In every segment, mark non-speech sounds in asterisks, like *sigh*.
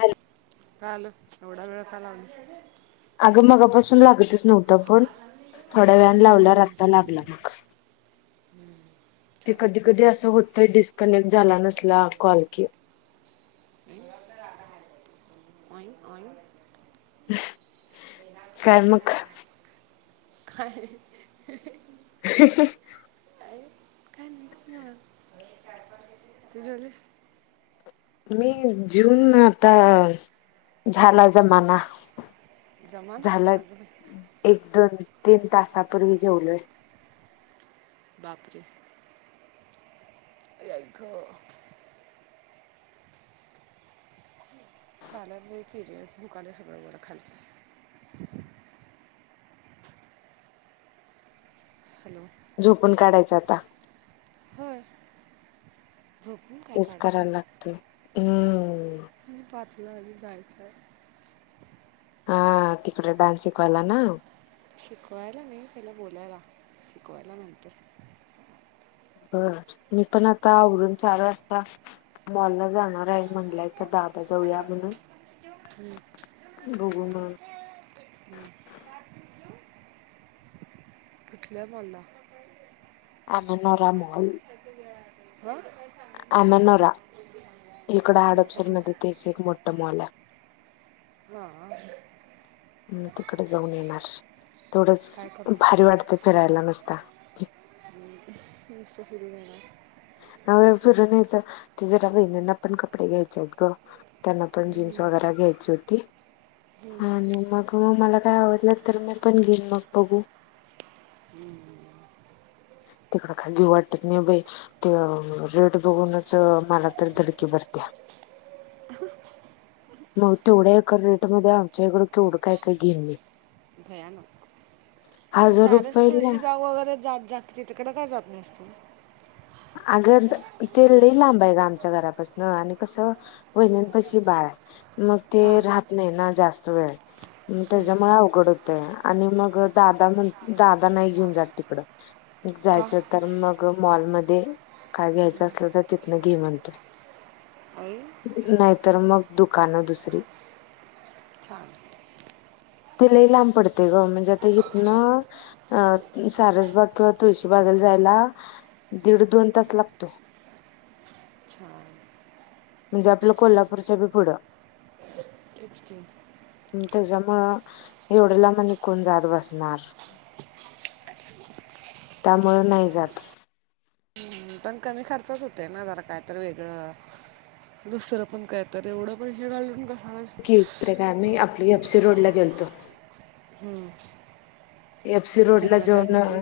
Hello काल एवढा वेळ का लावलीस अगं मगापासून लागतच नव्हता फोन. थोड्या वेळानं लावला तर आत्ता लागला मग. हम्म ते कधी कधी असं होतंय डिस्कनेक्ट झाला नसला कॉल कि *unintelligible* *unintelligible* काय काय मग हाह हाह ह हाह काय *unintelligible* तू जेवलीस. मी जेऊन आता झाला जमाना जमाना झाला अगं बाई एक दोन तीन तासापूर्वी जेवलोय. बापरे *unintelligible* छाने पिरियंस दुकाने सगळं बरं खालचं हॅलो झोपून काढायचा आता. होय झोपून काय तेच काढतो करायला लागतेय. हम्म ला जायचंय हा तिकडे डान्स शिकवायला ना शिकवायला नाही त्याला बोलायला शिकवायला नंतर बर मी पण आता आवरुन चार वाजता मॉल ला जाणार आहे म्हणलाय तर द आता जाऊ या म्हणून हम्म, बघु म. हम्म. कुठल्या मॉल ला? अमेनरा मॉल. अमेनोरा इकड येऊ का हडपसर तुला मध्ये त्याच एक मोठ मॉल आहे. हा हम् तिकडे जाऊन येणार. थोडच काय करू भारी वाटते फिरायला नुसत. आम् हा, नुसत फिरून यायला. हा - फिरून यायचं जरा बहिणींना पण कपडे घ्यायचे आहेत ग. त्यांना पण जीन्स वगैरे घ्यायची होती आणि मग मला काय आवडलं तर मी पण घेईन मग बघू. हम्म हम् तिकड काय घेऊ वाटत नाही बाई ते रेट बघूनच मला तर धडकी बस *unintelligible* मग तेवढ्या एकर रेटमध्येध्ये आमच्या इकडं केवढं काय का घे भयानक मग सारच रुपयेला तुळशीबाग वगैरे जात जात तिथकडं काय जात नसत अगर तेल लांब आहे ग आमच्या घराात आणि कसं पहिनं पैशी बाय मग ते हां राहत नाही ना जास्त वेळ मग त्याच्यामुळे अवघड होत आणि मग दादा म्हण दादा नाही घेऊन जात तिकड का जायचं तर मग मॉल मध्ये काय घ्यायच असलं तर तिथन घे म्हणतो आई नाहीतर मग दुकानं दुसरी छान तिलाही लांब पडते ग म्हणजे आता इथ ना अ सारसबाग किंवा तुळशीबाग यला दीड दोन तास लागतो अच्छा म्हणजे आपलं कोल्हापूरच्या बी पुढं, तेच की. त्याच्यामुळं एवढ्या लांब आणि कोण जात बसणार. त्यामुळं नाही जात. हम्म, पण कमी खर्चच होते ना जरा काय तर वेगळं. दुसरं पण काय तर एवढं पैसे घालून का कायम्ही आपली एफसी रोड ला गेलतो. हम्म एफसी रोड ला जाऊन,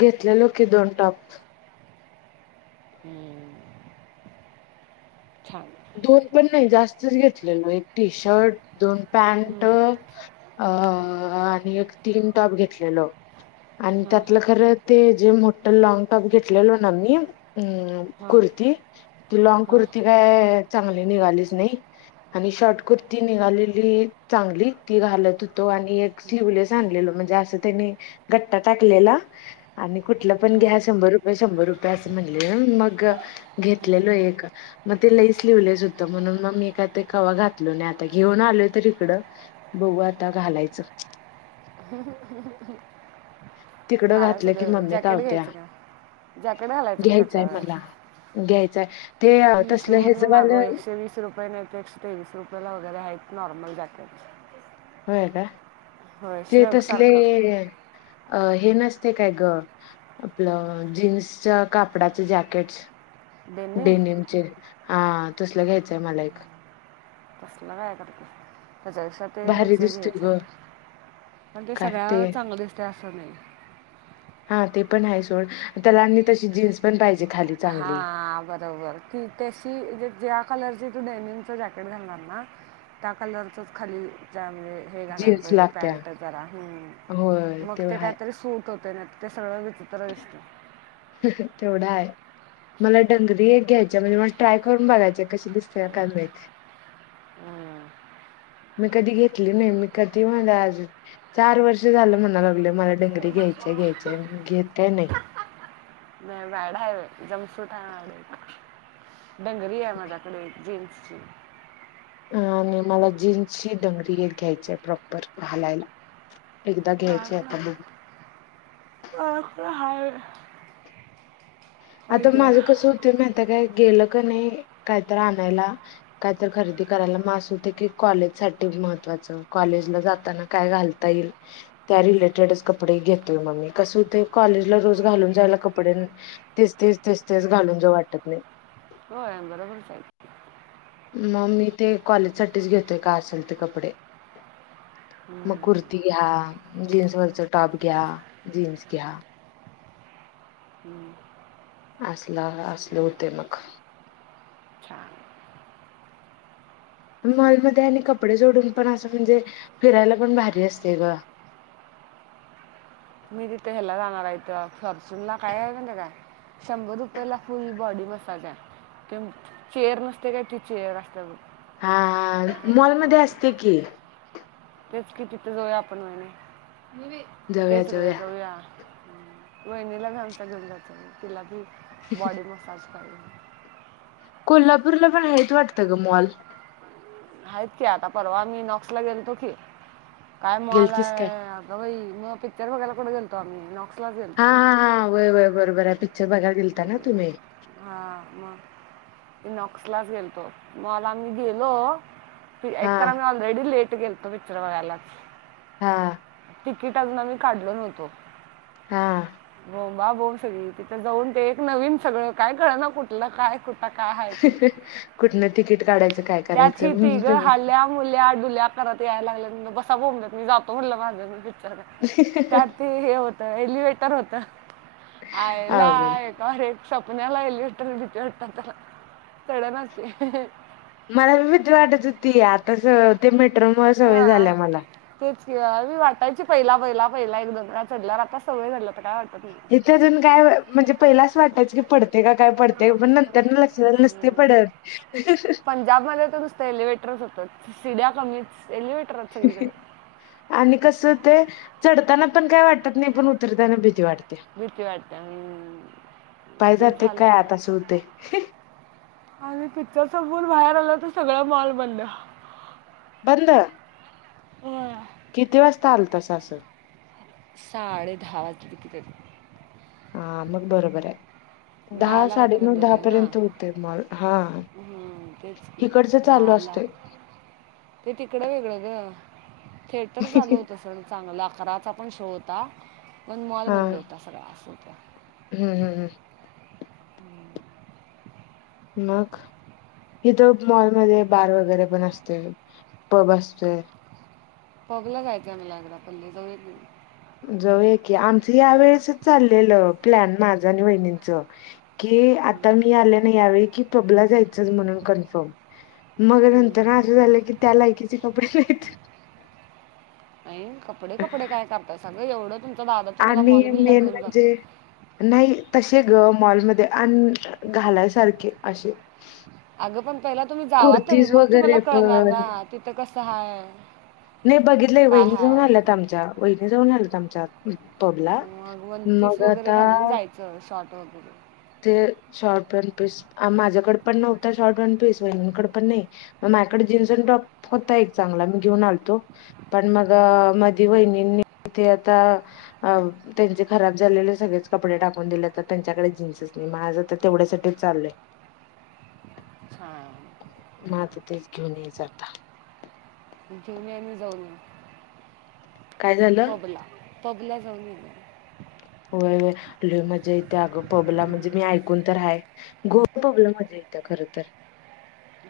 घेतलेलो की दोन टॉप. छान दोन पण नाही जास्तच घेतलेलो एक टी शर्ट दोन पॅनट, हम्म, अ आणि एक तीन टॉप घेतलेलो. आणि हां त्यातलं खरं ते जे मोठ लॉग टॉप घेतलेलो ना मी अ हां कुर्ती ती ती लँग हां कुर्ती काय, चांगली निघालीच नाही आणि शॉर्ट कुर्ती निघालेली चांगली ती घालत होतो. आणि एक शिवलेस आणलेलो, म्हणजे असं त्यांनी गट्टा टाकलेला आणि कुठलं पण घ्या, शंभर रुपये शंभर रुपयेअस म्हणलेले मग घेतलेलो एक मग ति शिवलेस होत. म्हणून मग मी काय कवा घातलो नाही आता घेऊन आलो तर इकड बघु आत्ता घालायचं तिकडं घातलं घालायचं की ग मम्मी जॅकेट कावत्या घ्यायचं मग जॅकेट घालायचं घ्यायचंय त्याच्यावर. मला घ्यायचाय ते अ मिशो तसलं वरन मागव हेजवालं एकशे वीस रुपये नाही तर एकशे तेवीस रुपया ला वगैरे आहे आहेत. नॉर्मल जॅकेट हो का होय ते तसले, श्रगसारखं अ हे नसते काय ग आपलं जीन्सच कापडाचं जॅकेट. डेनिम डेनमचे हा तसलं घ्यायचंय मला एक. कसलं काय करतेस. त्याच्यापेक्षा ते भारी ह्याचे दिसतोय घ्यायचे ग पण ते सगळ्या चांगलं दिसते. अस नाही. हा ते पण आहे सोड त्याला आणि तशी जीन्स पण पाहिजे. खाली चांगली हा बरोबर की तशी म्हणजे. कलरचे तू डेनिनच जॅकेट घालणार ना त्या कलरचच खाली म्हजे, हे घालायला जीन्स पाहिजे लागत्या पॅन्ट जरा होय मग तेवढं ते हाय कायतरी सूट होत. ते सगळं विचित्र दिसत. तेवढा आहे. मला डंगरी एक घ्यायच्या म्हणजे मला ट्राय करून बघायच्या कशी दिसतेय काय माहित. मी कधी घेतली नाही मी कधी म्ह चार वर्ष झालं म्हणा लागलं मला डंगरी घेत घ्यायच घ्यायच्या घेत काय नाही. माझ्याकडे हाय बाई, एकदम सूट आहे. डंगरी आहे माझ्याकडे जीन्सची. आणि मला जीन्सची डंगरी एक घ्यायची आहे प्रॉपर घालायला. एकदा घ्यायची हाक आता बघू हाका आता ग माझं कसं होतं माहित हाय काय? गेलं का नाही काहीत आणायला काहीत खरेदी करायला मा असूते की कॉलेज साठी, महत्वाच कॉलेजला जाताना काय घालता येईल त्या रिलेटेडच कपडे घेतोय मग मी, कसं ते कॉलेजला रोज घालून जायला कपडे, तेच तेच तेस तेच घालून जो वाटत नाही. हो बरोबरच मग मी ते कॉलेजसाठीच घेतोय का असेल ते कपडे, मग हम्म, कुर्ती घ्या जीन्सवरचा टॉप घ्या जीन्स घ्या हम्म, असला असल हुतय मग छान मॉलमध्ये आणि कपडे सोडून पण असं म्हणजे फिरायला पण भारी असते ग मी तिथे ह्याला जाणार आहेथ फॉर्च्युन ला काय आहे पण ते काय शंभर रुपया ला फुल बॉडी मसाजय चेअर नसते काय ती चेअर असते हा मॉलमध्ये असते की तेच कि तिथे जाऊया आपण महिने तेच ग जाऊया वहिणीला घचा घेऊ जााच तिला बॉडी मसाज ह *unintelligible* कोल्हापूरला पण हयचं वाटतं ग मॉल आहेत की आता परवा मी नॉक्स ला गेलतो की काय मॉल गेलतीस हाय काय अग बाई मग पिक्चर बघायला कठे *unintelligible* गेलतो आम्ही नॉक्स हा हा हा वय वय बरोबर आहे पिक्चर बघाला गेलता ना तुम्ही हा मग नॉक्स लाच गेलतो मॉल ला आम्ही गेलो हा एक तर आम्ही ऑलरेडी लेट गेलतो पिक्चर बघायलाच हा तिकीट अजून आम्ही काढलो नव्हतो हा बोबा बोंब सगळी तिथे जाऊन ते एक नवीन सगळं काय कळ ना कुठलं काय कुठ सिकिट *unintelligible* कुठन तिकीट काढायच त्यात हि तिघ हाल्या मुल्या डुल्या करात यायला लागल्यात बसा बोंबलत मी जातो म्हणलं माज मी पिक्चर त्या हो एलिवेटर होत आयला अवघड एकार स्पन्याला एलिवेटर होटत *unintelligible* भिती वाटतात त्याला चढणाच मला पी *unintelligible* भीती वाटत होती आता ते मेट्रो मूळ सवय हा. झाल्या मला तेच मी *unintelligible* वाटायची पहिला पहिला पहिला एकदम चढल्यावर आता सवय झाला तर काय वा इथे अजून काय म्हणजे पहिलाच वाटायचं की पडत नसते पडत. पंजाब मध्ये तर नुसतं एलिवेटरच हूत सीड्या कमीच एलिव्हेटरच सगळीकडे आणि कस ते चढताना पण काय वाटत नाही पण उतरताना भीती वाट भीती वाटत्या म पाय ते जाते झालं काय आत असं होतंय. आणि तिच्या समोर बाहेर आलं तर सगळं मॉल बंद बंद वय किती वाजता आल तस असं साडे दहा वाज कितीतरी हा मग बरोबर राय दहा दहाला काय साडे तर नऊ बंद दहा होते ना पर्यंत होतेत मॉल हा हम्म, तेच की हिकडचं चाल *unintelligible* दहाला असतोय ते तिकडं वेगळं र *unintelligible* थिएटर चालू होत सर चांगला अकराचा पण शो हुता पण मॉल हा मध्ये हुता सगळाासून *unintelligible* हम्म हम्म हम् मग इथं मॉलमध्ये बार वगैरे पण असतय पब असतय पबलं जायच लागला *unintelligible* पली *unintelligible* जव *unintelligible* जाऊ की आमचं या वेळेसच चाललेलं प्लॅन माझं आणि वहिणींच की आता मी आल्या ना यावेळी कि तबला जायचच म्हणून कन्फर्म मग नंतर ना असं झालं की त्या लायकीचे कपडे नाहीत नाही कपडे कपडे काय कापतय सगळं एवढं तुमचा दादा तुम्हाला आणि मॉल बिलला मेन घेऊन म्हणजे जातो नाही त ते ग मॉलमध्ये अ घालायसारखे असे अगं पण पहिला तुम्ही जावा तरी कुर्तीज मग तुम्हाला वगैरे कळणार पण ना तिथं कसं हाय नाही बघितलंय काय वहिनी जाऊन आल्यात आमच्या वहिनी जाऊन आल्यात आमच्यात पबला मग मग आता हो ब ते शॉर्ट वन पीस माझ्याकडे पण नव्हता शॉर्ट वन पीस वहिंकडे पण नाही म माझ्याकडे जीन्स अ टॉप होता एक चांगला मी घेऊन आलतो पण मग मध वहिनींनी तथे आता अ त्यांचे खराब झालेले सगळेच कपडे टाकून दिले तर त्यांच्याकडे जीनसेस मा माझं तर तेवढ्यासाठीच चाललंय हां म तर तेच घेऊन येचता जेऊ म आ्ही जाऊन काय झालं पबला पबला जाऊन गेला ल मजा येत्या अगं पबला म्हणजे मी ऐकून तर आहे गो पबला मजा येतं खरंच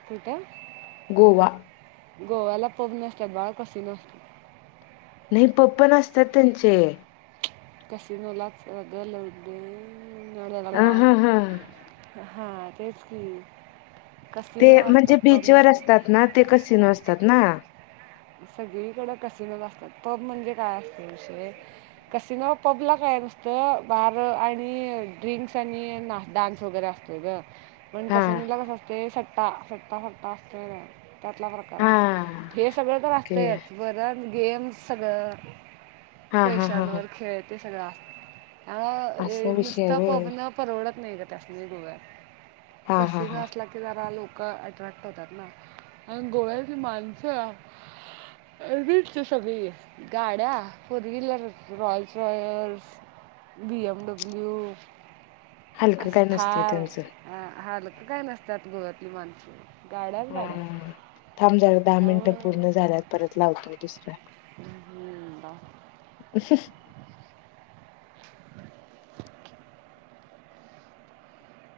कुठं गोवा गोव्याला पप नसतात बाळा कस नसत नाही पप्प असतात त्यांचे कसिनोलाच रगं लावले अ ला हा हा हा तेच की *unintelligible* ते म्हणजे असतात पब बीचवरर नसतात असतात ना ते कसिन असतात ना सगळीकडे कसिनो ला असतात पब म्हणजे काय असतं विषय कसिन पब ला काय का नसत बार आणि ड्रिंक्स आणि डान्स वगैरे असतो ग पण हा कसं निलं कस असते सट्टा सट्टा सट्टा असतो त्यातला प्रकार हा असतो हेच ओके वाहतेच बर गेमस सगळं हा हा हा हा पैशांवर खेळत ते सगळं असा विषय नुसत आहे व्हय पोगण परवडत नाही का त्यासली गोव आहे हा कस हा हा नसला की जरा लोक त अॲट्रॅक्ट होतात ना आणि गोव्यात ज माणसं ह *unintelligible* अच सगळी गाड्या four wheeler royal फॉयर्स B M W हलकं काय नसतंय असथार त्यांचं ह काय नसतात गोवातली माणसं गाड्याच गाड्या ह थांब झाला दहा मिनिटं पूर्ण झाल्यात परत लावतो दुसरा ह ब *unintelligible*